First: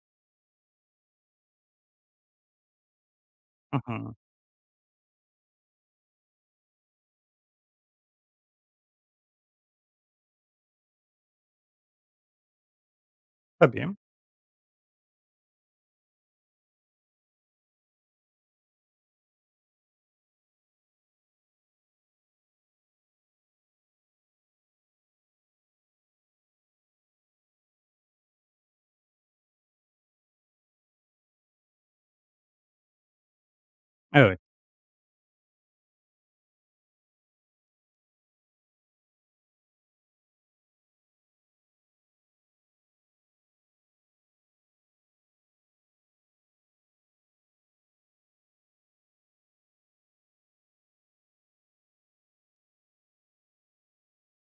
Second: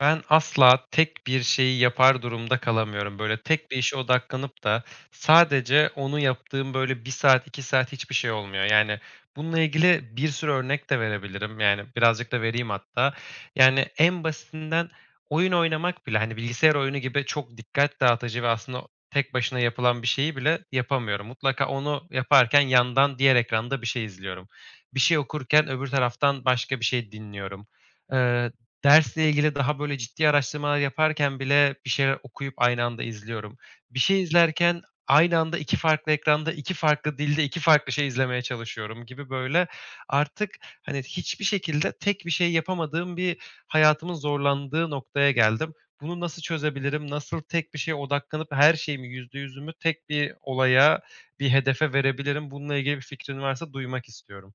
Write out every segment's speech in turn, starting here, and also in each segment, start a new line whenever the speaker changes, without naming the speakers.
Ben asla tek bir şeyi yapar durumda kalamıyorum. Böyle tek bir
Hı
işe
hı.
odaklanıp da sadece onu yaptığım böyle bir saat, 2 saat hiçbir şey olmuyor. Yani bununla ilgili bir sürü örnek de verebilirim. Yani birazcık da vereyim hatta. Yani
Tabii.
en basitinden oyun oynamak bile, hani, bilgisayar oyunu gibi çok dikkat dağıtıcı ve aslında tek başına yapılan bir şeyi bile yapamıyorum. Mutlaka onu yaparken yandan diğer ekranda bir şey izliyorum. Bir şey okurken öbür taraftan başka bir şey dinliyorum. Eee, Dersle ilgili daha böyle ciddi araştırmalar yaparken bile bir şeyler okuyup aynı anda izliyorum. Bir şey
Evet,
izlerken aynı anda 2 farklı ekranda, 2 farklı dilde 2 farklı şey izlemeye çalışıyorum gibi böyle artık, hani, hiçbir şekilde tek bir şey yapamadığım bir hayatımın zorlandığı noktaya geldim. Bunu nasıl çözebilirim? Nasıl tek bir şeye odaklanıp her şeyimi, yüzde yüzümü tek bir olaya, bir hedefe verebilirim? Bununla ilgili bir fikrin varsa duymak istiyorum.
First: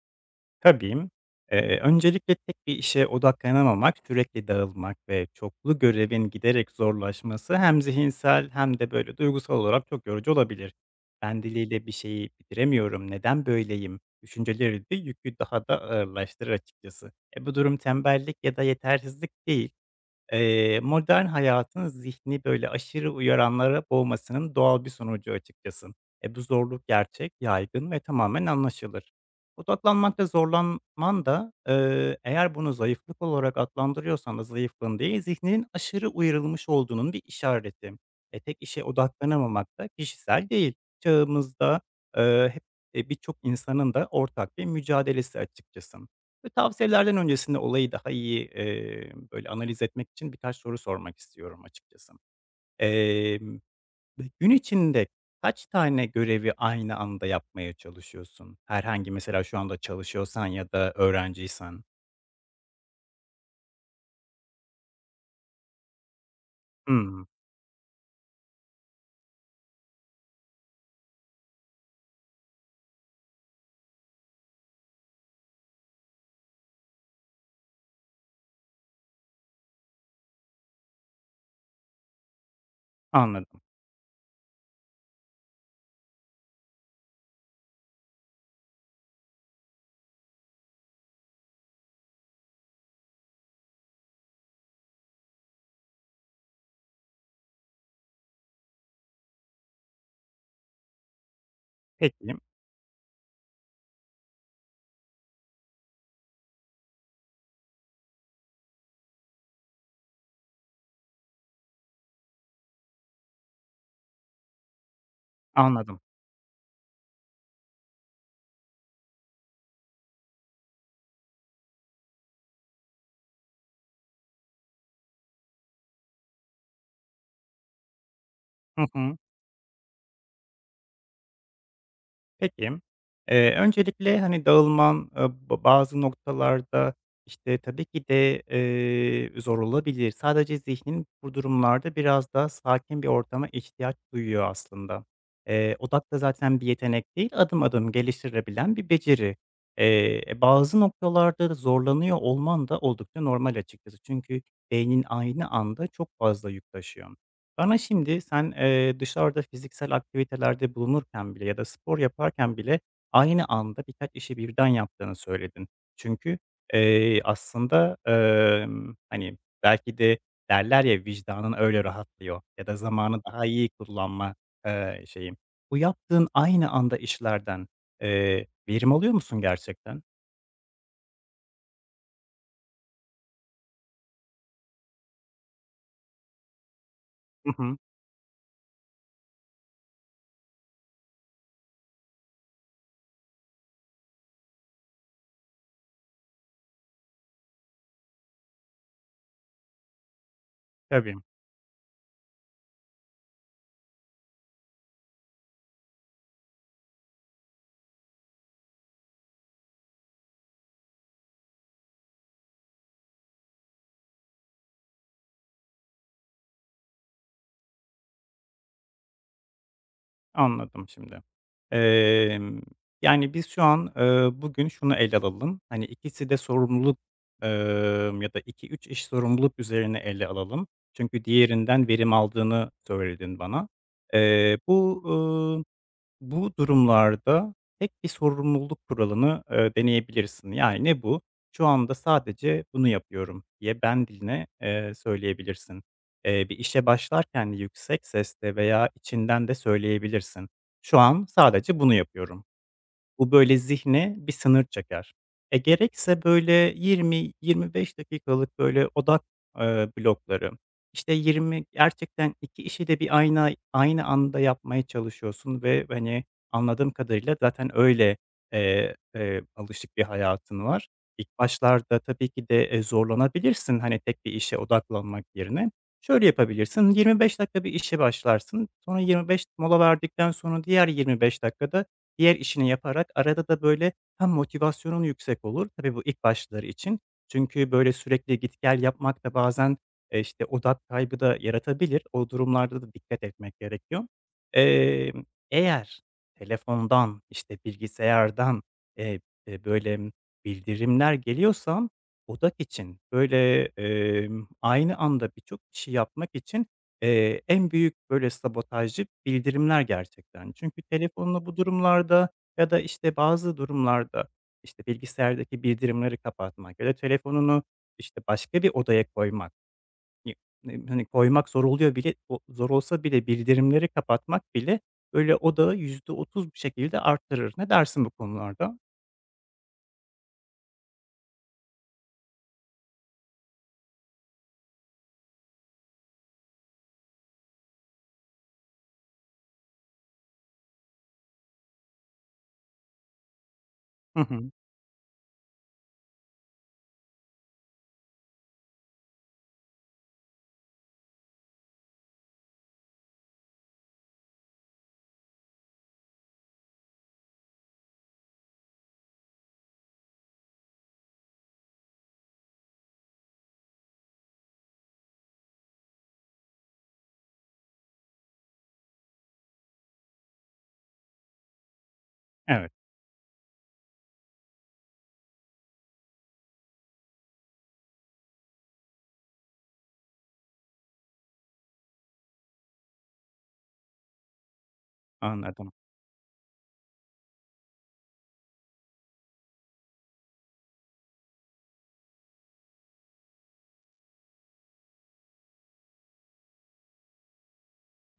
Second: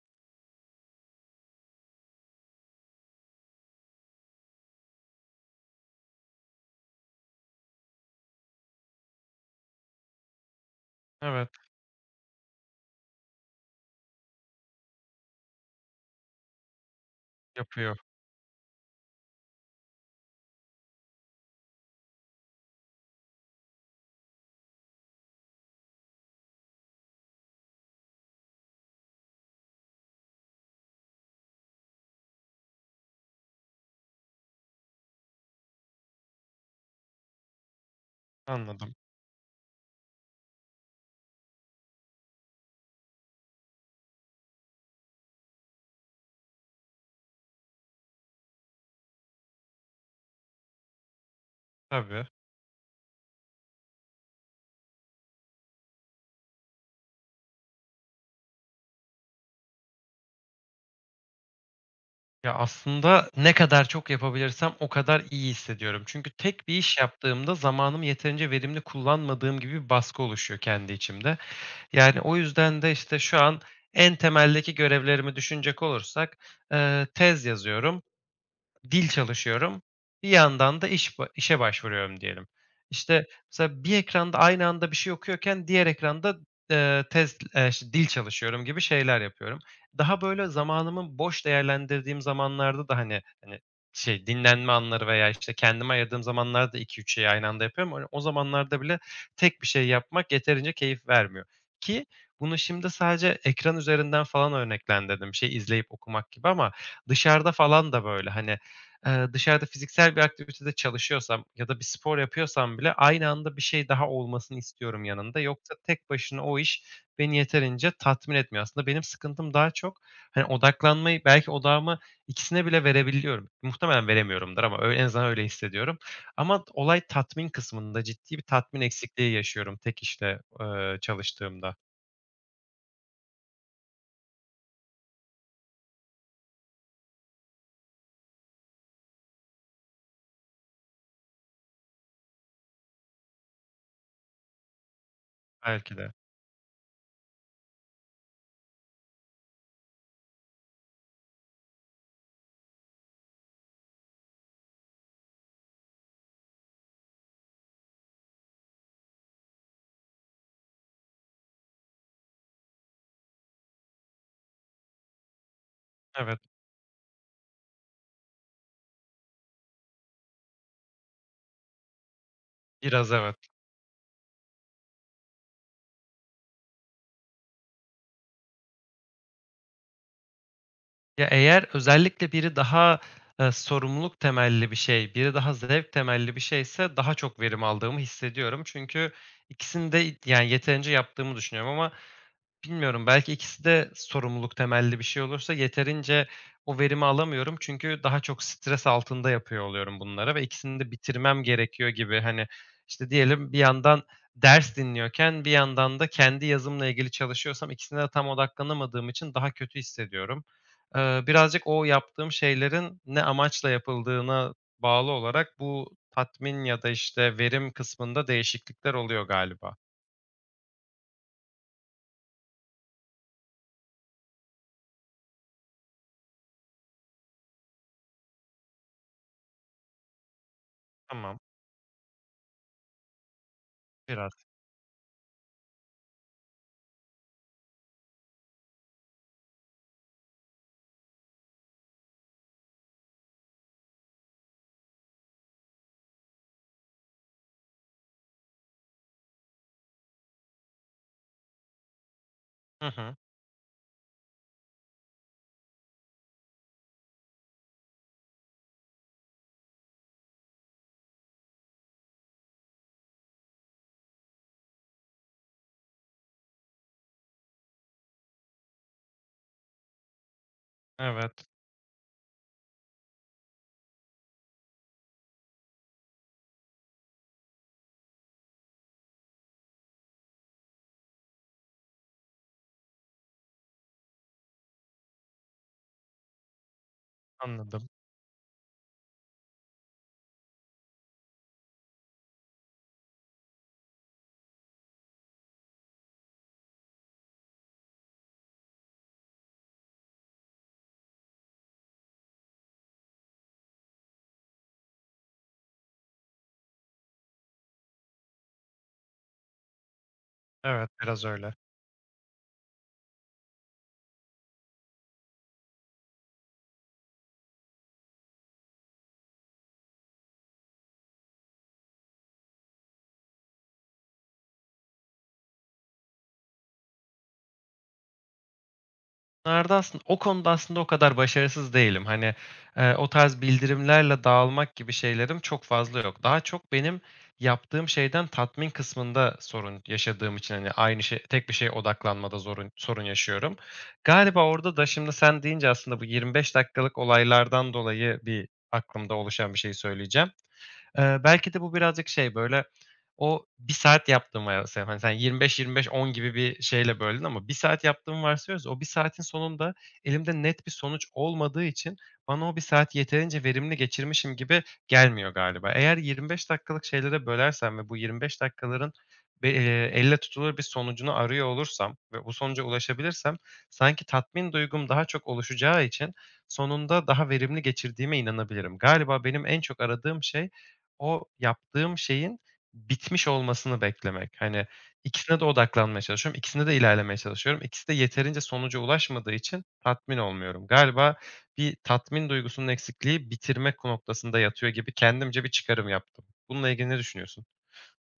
tabii. Öncelikle tek bir işe odaklanamamak, sürekli dağılmak ve çoklu görevin giderek zorlaşması hem zihinsel hem de böyle duygusal olarak çok yorucu olabilir. "Ben
Evet,
diliyle bir şeyi bitiremiyorum, neden böyleyim?" düşünceleri de yükü daha da ağırlaştırır açıkçası. Bu durum
yapıyor.
tembellik ya da yetersizlik değil. Modern hayatın zihni, böyle, aşırı uyaranlara boğmasının doğal bir sonucu açıkçası. Bu zorluk gerçek, yaygın ve tamamen anlaşılır. Odaklanmakta zorlanman da, eğer bunu zayıflık olarak adlandırıyorsan da zayıflığın değil, zihninin aşırı uyarılmış olduğunun bir işareti. Tek işe
Anladım.
odaklanamamak da kişisel değil. Çağımızda, eee, hep, birçok insanın da ortak bir mücadelesi açıkçası. Ve tavsiyelerden öncesinde olayı daha iyi, böyle, analiz etmek için birkaç soru sormak istiyorum açıkçası.
Tabii.
Emm, gün içinde kaç tane görevi aynı anda yapmaya çalışıyorsun? Herhangi mesela şu anda çalışıyorsan ya da öğrenciysen.
Ya, aslında ne kadar çok yapabilirsem o kadar iyi hissediyorum. Çünkü tek bir iş
Hımm,
yaptığımda zamanımı yeterince verimli kullanmadığım gibi bir baskı oluşuyor kendi içimde. Yani, o yüzden de, işte, şu an en temeldeki görevlerimi düşünecek olursak, tez yazıyorum. Dil çalışıyorum, bir yandan da iş ba işe başvuruyorum diyelim. İşte,
anladım.
mesela bir ekranda aynı anda bir şey okuyorken diğer ekranda, tez işte, dil çalışıyorum gibi şeyler yapıyorum. Daha böyle zamanımı boş değerlendirdiğim zamanlarda da, hani, şey, dinlenme anları veya, işte, kendime ayırdığım zamanlarda iki üç şeyi aynı anda yapıyorum. Hani, o zamanlarda bile tek bir şey yapmak yeterince keyif vermiyor ki
Peki,
bunu şimdi sadece ekran üzerinden falan örneklendirdim, bir şey izleyip okumak gibi ama dışarıda falan da böyle. Hani, dışarıda fiziksel bir aktivitede çalışıyorsam ya da bir spor yapıyorsam bile aynı anda bir şey daha olmasını istiyorum yanında. Yoksa
anladım.
tek başına o iş beni yeterince tatmin etmiyor. Aslında benim sıkıntım daha çok, hani, odaklanmayı belki odağımı ikisine bile verebiliyorum. Muhtemelen veremiyorumdur ama öyle en azından öyle hissediyorum. Ama olay tatmin kısmında ciddi bir tatmin
Hı hı.
eksikliği yaşıyorum tek işte, çalıştığımda.
Peki. Öncelikle, hani, dağılman, bazı noktalarda, işte, tabii ki de, zor olabilir. Sadece zihnin bu durumlarda biraz daha sakin bir ortama ihtiyaç duyuyor aslında.
Belki
Odak
de.
da zaten bir yetenek değil, adım adım geliştirebilen bir beceri. Bazı noktalarda da zorlanıyor olman da oldukça normal açıkçası. Çünkü beynin aynı anda çok fazla yük taşıyor. Bana şimdi sen, dışarıda fiziksel aktivitelerde bulunurken bile ya da spor yaparken bile aynı anda birkaç işi birden yaptığını söyledin. Çünkü,
Evet,
aslında, hani, belki de derler ya, vicdanın öyle rahatlıyor ya da
biraz
zamanı
evet.
daha iyi kullanma, şeyi. Bu yaptığın aynı anda işlerden, verim alıyor musun gerçekten?
Ya, eğer özellikle biri daha, sorumluluk temelli bir şey, biri daha zevk temelli bir şeyse daha çok
Hı
verim
hı.
aldığımı hissediyorum. Çünkü ikisini de, yani, yeterince yaptığımı düşünüyorum ama bilmiyorum, belki ikisi de sorumluluk temelli bir şey olursa yeterince o verimi alamıyorum. Çünkü daha çok stres altında yapıyor oluyorum bunları ve ikisini de
Tabii.
bitirmem gerekiyor gibi. Hani, işte, diyelim bir yandan ders dinliyorken bir yandan da kendi yazımla ilgili çalışıyorsam ikisine de tam odaklanamadığım için daha kötü hissediyorum. Birazcık o yaptığım şeylerin ne amaçla yapıldığına bağlı olarak bu tatmin ya da, işte, verim kısmında değişiklikler oluyor galiba.
Anladım şimdi. Emm, yani, biz şu an, bugün şunu ele alalım. Hani, ikisi de sorumluluk, ya da iki üç iş sorumluluk üzerine ele alalım. Çünkü
Tamam,
diğerinden verim aldığını söyledin bana.
biraz.
Bu, bu durumlarda tek bir sorumluluk kuralını, deneyebilirsin. Yani ne bu? "Şu anda sadece bunu yapıyorum." diye ben diline, söyleyebilirsin. Bir işe başlarken yüksek sesle veya içinden de söyleyebilirsin. "Şu an sadece bunu yapıyorum."
Hı hı.
Bu, böyle, zihne bir sınır çeker. Gerekse, böyle, 20-25 dakikalık, böyle, odak, blokları. İşte 20 gerçekten 2 işi de bir aynı anda yapmaya çalışıyorsun ve, hani, anladığım kadarıyla zaten öyle, alışık bir hayatın var. İlk
Evet.
başlarda tabii ki de, zorlanabilirsin, hani, tek bir işe odaklanmak yerine. Şöyle yapabilirsin, 25 dakika bir işe başlarsın, sonra 25 mola verdikten sonra diğer 25 dakikada diğer işini yaparak arada da, böyle, hem motivasyonun yüksek olur. Tabii bu ilk başları için. Çünkü,
Anladım.
böyle, sürekli git gel yapmak da bazen, işte, odak kaybı da yaratabilir. O durumlarda da dikkat etmek gerekiyor. Emm, eğer telefondan, işte, bilgisayardan, eee, böyle, bildirimler geliyorsa odak için, böyle, aynı anda birçok işi yapmak için en büyük, böyle, sabotajcı bildirimler gerçekten. Çünkü
Evet, biraz
telefonla
öyle.
bu durumlarda ya da, işte, bazı durumlarda, işte, bilgisayardaki bildirimleri kapatmak ya da telefonunu, işte, başka bir odaya koymak. Ye hani, koymak zor oluyor bile, o zor olsa bile bildirimleri kapatmak bile, böyle, odağı %30 bir şekilde arttırır. Ne dersin bu konularda?
Nerede aslında o konuda aslında o kadar başarısız değilim. Hani, o tarz bildirimlerle dağılmak gibi şeylerim çok fazla yok. Daha çok benim yaptığım şeyden tatmin kısmında sorun yaşadığım için, hani, aynı şey tek bir şeye odaklanmada sorun yaşıyorum.
Hı
Galiba
hı.
orada da şimdi sen deyince aslında bu 25 dakikalık olaylardan dolayı bir aklımda oluşan bir şey söyleyeceğim. Belki de bu birazcık şey, böyle, o bir saat yaptığım varsayalım. Hani, sen 25-25-10 gibi bir şeyle böldün ama bir saat yaptığımı varsayıyoruz. O bir saatin sonunda elimde net bir sonuç olmadığı için bana o bir saat yeterince verimli geçirmişim gibi gelmiyor galiba. Eğer 25 dakikalık şeylere bölersem ve bu 25 dakikaların be elle tutulur bir sonucunu arıyor olursam ve bu sonuca
Evet,
ulaşabilirsem sanki tatmin duygum daha çok oluşacağı için sonunda daha verimli geçirdiğime inanabilirim. Galiba benim en çok aradığım şey o yaptığım şeyin bitmiş olmasını beklemek. Hani, ikisine de
anladım.
odaklanmaya çalışıyorum, ikisinde de ilerlemeye çalışıyorum. İkisi de yeterince sonuca ulaşmadığı için tatmin olmuyorum. Galiba bir tatmin duygusunun eksikliği bitirmek noktasında yatıyor gibi kendimce bir çıkarım yaptım. Bununla ilgili ne düşünüyorsun?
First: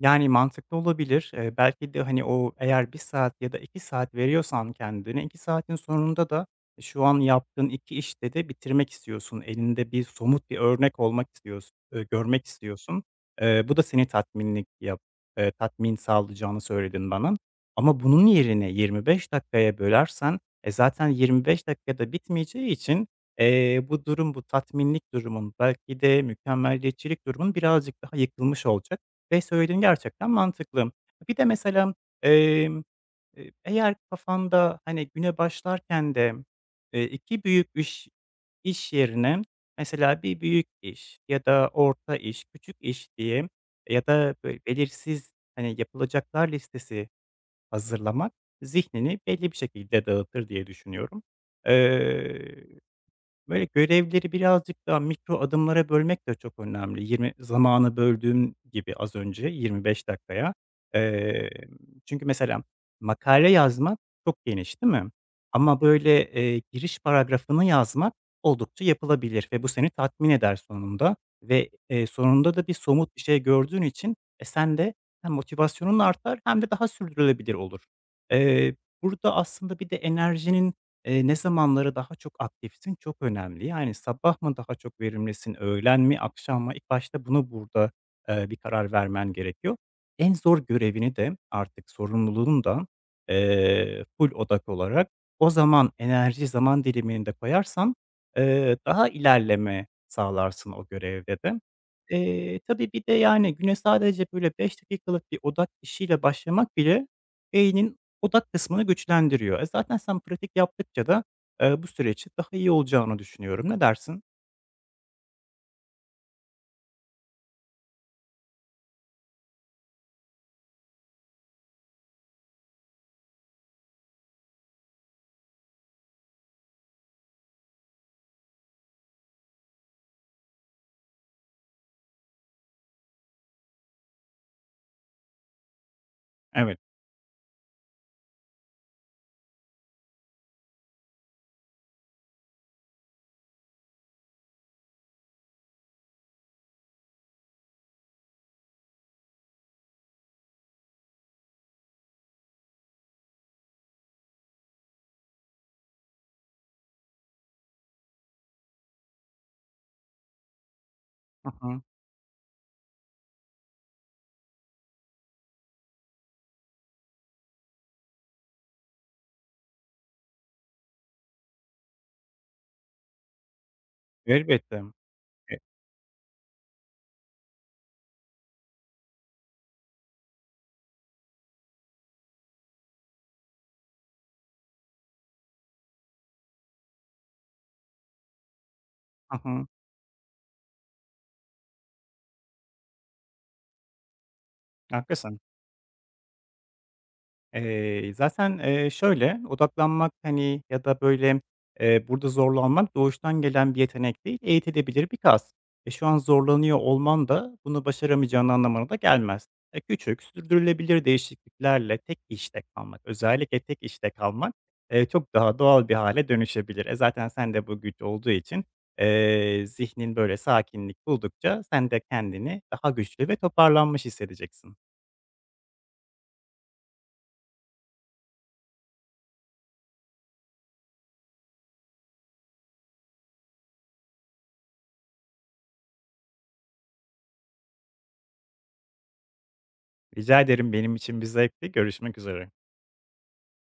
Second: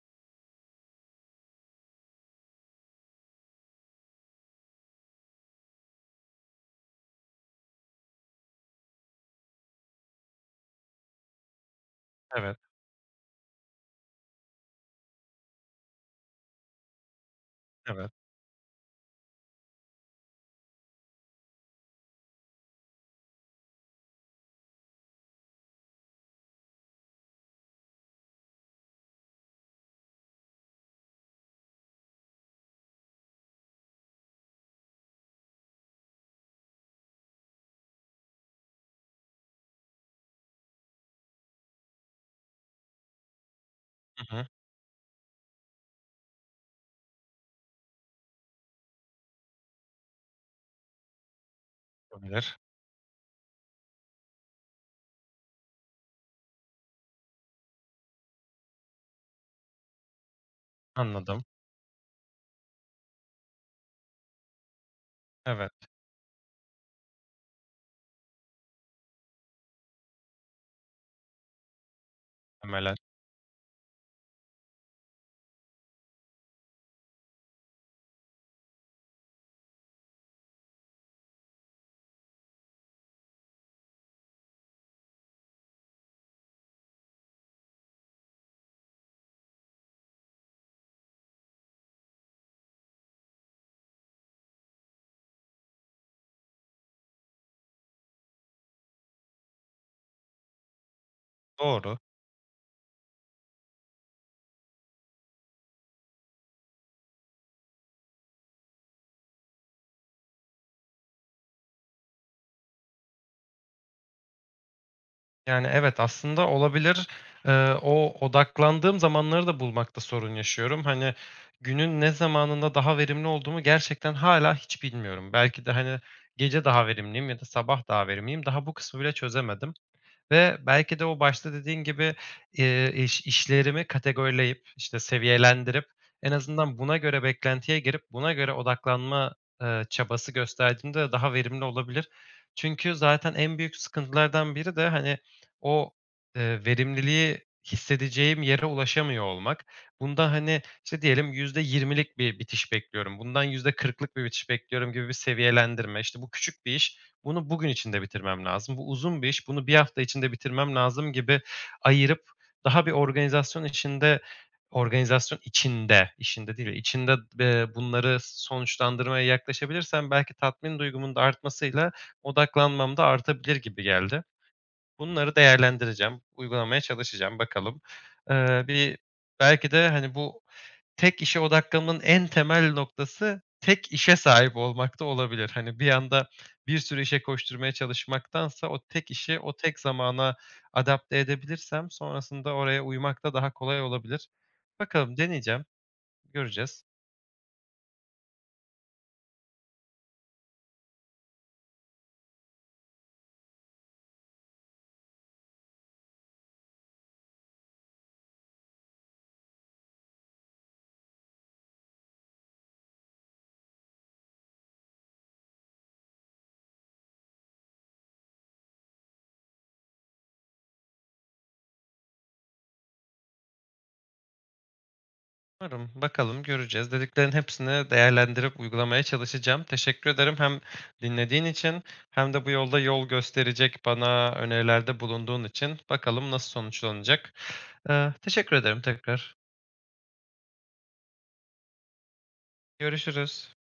Yani, mantıklı olabilir. Belki de, hani, o eğer bir saat ya da iki saat veriyorsan kendine, 2 saatin sonunda da şu an yaptığın 2 işte de bitirmek istiyorsun. Elinde bir somut bir örnek olmak istiyorsun, görmek
Evet,
istiyorsun. Bu da seni tatmin sağlayacağını söyledin bana. Ama
evet.
bunun yerine 25 dakikaya bölersen, zaten 25 dakikada bitmeyeceği için, bu durum, bu tatminlik durumun, belki de mükemmeliyetçilik durumun birazcık daha yıkılmış olacak. Ve söylediğin gerçekten mantıklı. Bir de mesela, emm, eğer kafanda, hani, güne başlarken de, 2 büyük iş yerine mesela bir büyük iş ya da orta iş, küçük iş diye ya da
Hı hı.
böyle belirsiz, hani, yapılacaklar listesi hazırlamak zihnini belli bir şekilde dağıtır diye düşünüyorum.
Olabilir.
Eee Böyle, görevleri birazcık daha mikro adımlara bölmek de çok önemli. 20 zamanı böldüğüm gibi az önce 25 dakikaya.
Anladım.
Eee, çünkü mesela makale yazmak çok geniş, değil mi? Ama,
Evet,
böyle, giriş paragrafını yazmak oldukça yapılabilir ve bu seni tatmin eder sonunda ve, sonunda da bir
muhtemelen.
somut bir şey gördüğün için, sen de hem motivasyonun artar hem de daha sürdürülebilir olur. Eee, burada aslında bir de enerjinin ne zamanları daha çok aktifsin çok önemli. Yani sabah mı daha çok verimlisin, öğlen mi, akşam mı? İlk başta bunu burada, bir karar vermen gerekiyor. En zor görevini de artık sorumluluğunu da, full odak olarak o zaman, enerji zaman dilimini de koyarsan, daha ilerleme sağlarsın o görevde de.
Doğru.
Tabii bir de yani güne sadece böyle 5 dakikalık bir odak işiyle başlamak bile beynin odak kısmını güçlendiriyor. Zaten sen pratik yaptıkça da, bu sürecin daha iyi olacağını düşünüyorum. Ne dersin?
Yani, evet, aslında olabilir. O odaklandığım zamanları da bulmakta sorun yaşıyorum. Hani, günün ne zamanında daha verimli olduğumu gerçekten hala hiç bilmiyorum. Belki de, hani, gece daha verimliyim ya da sabah daha verimliyim. Daha bu kısmı bile çözemedim. Ve belki de o başta dediğin gibi, işlerimi kategorileyip, işte, seviyelendirip en azından
Evet.
buna göre beklentiye girip buna göre odaklanma, çabası gösterdiğimde daha verimli olabilir. Çünkü zaten en büyük sıkıntılardan biri de, hani, o, verimliliği hissedeceğim yere ulaşamıyor olmak. Bunda, hani, işte, diyelim %20'lik bir bitiş bekliyorum, bundan %40'lık bir bitiş bekliyorum gibi bir seviyelendirme. İşte, bu küçük bir iş bunu bugün içinde bitirmem lazım. Bu uzun bir iş. Bunu bir hafta içinde bitirmem lazım gibi
Hı hı.
ayırıp daha bir organizasyon içinde organizasyon, işinde değil, içinde, bunları sonuçlandırmaya yaklaşabilirsem belki tatmin duygumun da artmasıyla odaklanmam da artabilir gibi geldi.
Elbette.
Bunları
E
değerlendireceğim, uygulamaya çalışacağım, bakalım. Bir belki de, hani, bu tek işe odaklanmanın en temel noktası tek işe sahip olmak da olabilir. Hani, bir anda bir sürü işe koşturmaya çalışmaktansa o tek
Hı
işi o
hı.
tek zamana adapte edebilirsem sonrasında oraya uymak da daha kolay olabilir. Bakalım
Haklısın.
deneyeceğim, göreceğiz.
Zaten, şöyle, odaklanmak, hani, ya da, böyle, burada zorlanmak doğuştan gelen bir yetenek değil, eğitilebilir bir kas. Şu an zorlanıyor olman da bunu başaramayacağın anlamına da gelmez. Küçük, sürdürülebilir değişikliklerle tek işte kalmak, özellikle tek işte kalmak, çok daha doğal bir hale dönüşebilir. Zaten sen de bu güç olduğu için, zihnin, böyle, sakinlik buldukça sen de kendini daha güçlü ve toparlanmış hissedeceksin.
Umarım. Bakalım, göreceğiz. Dediklerin hepsini değerlendirip uygulamaya çalışacağım. Teşekkür ederim hem dinlediğin için hem de bu yolda yol gösterecek bana önerilerde bulunduğun için. Bakalım nasıl sonuçlanacak. Teşekkür ederim tekrar.
Rica ederim, benim için bir zevkti. Görüşmek üzere.
Görüşürüz.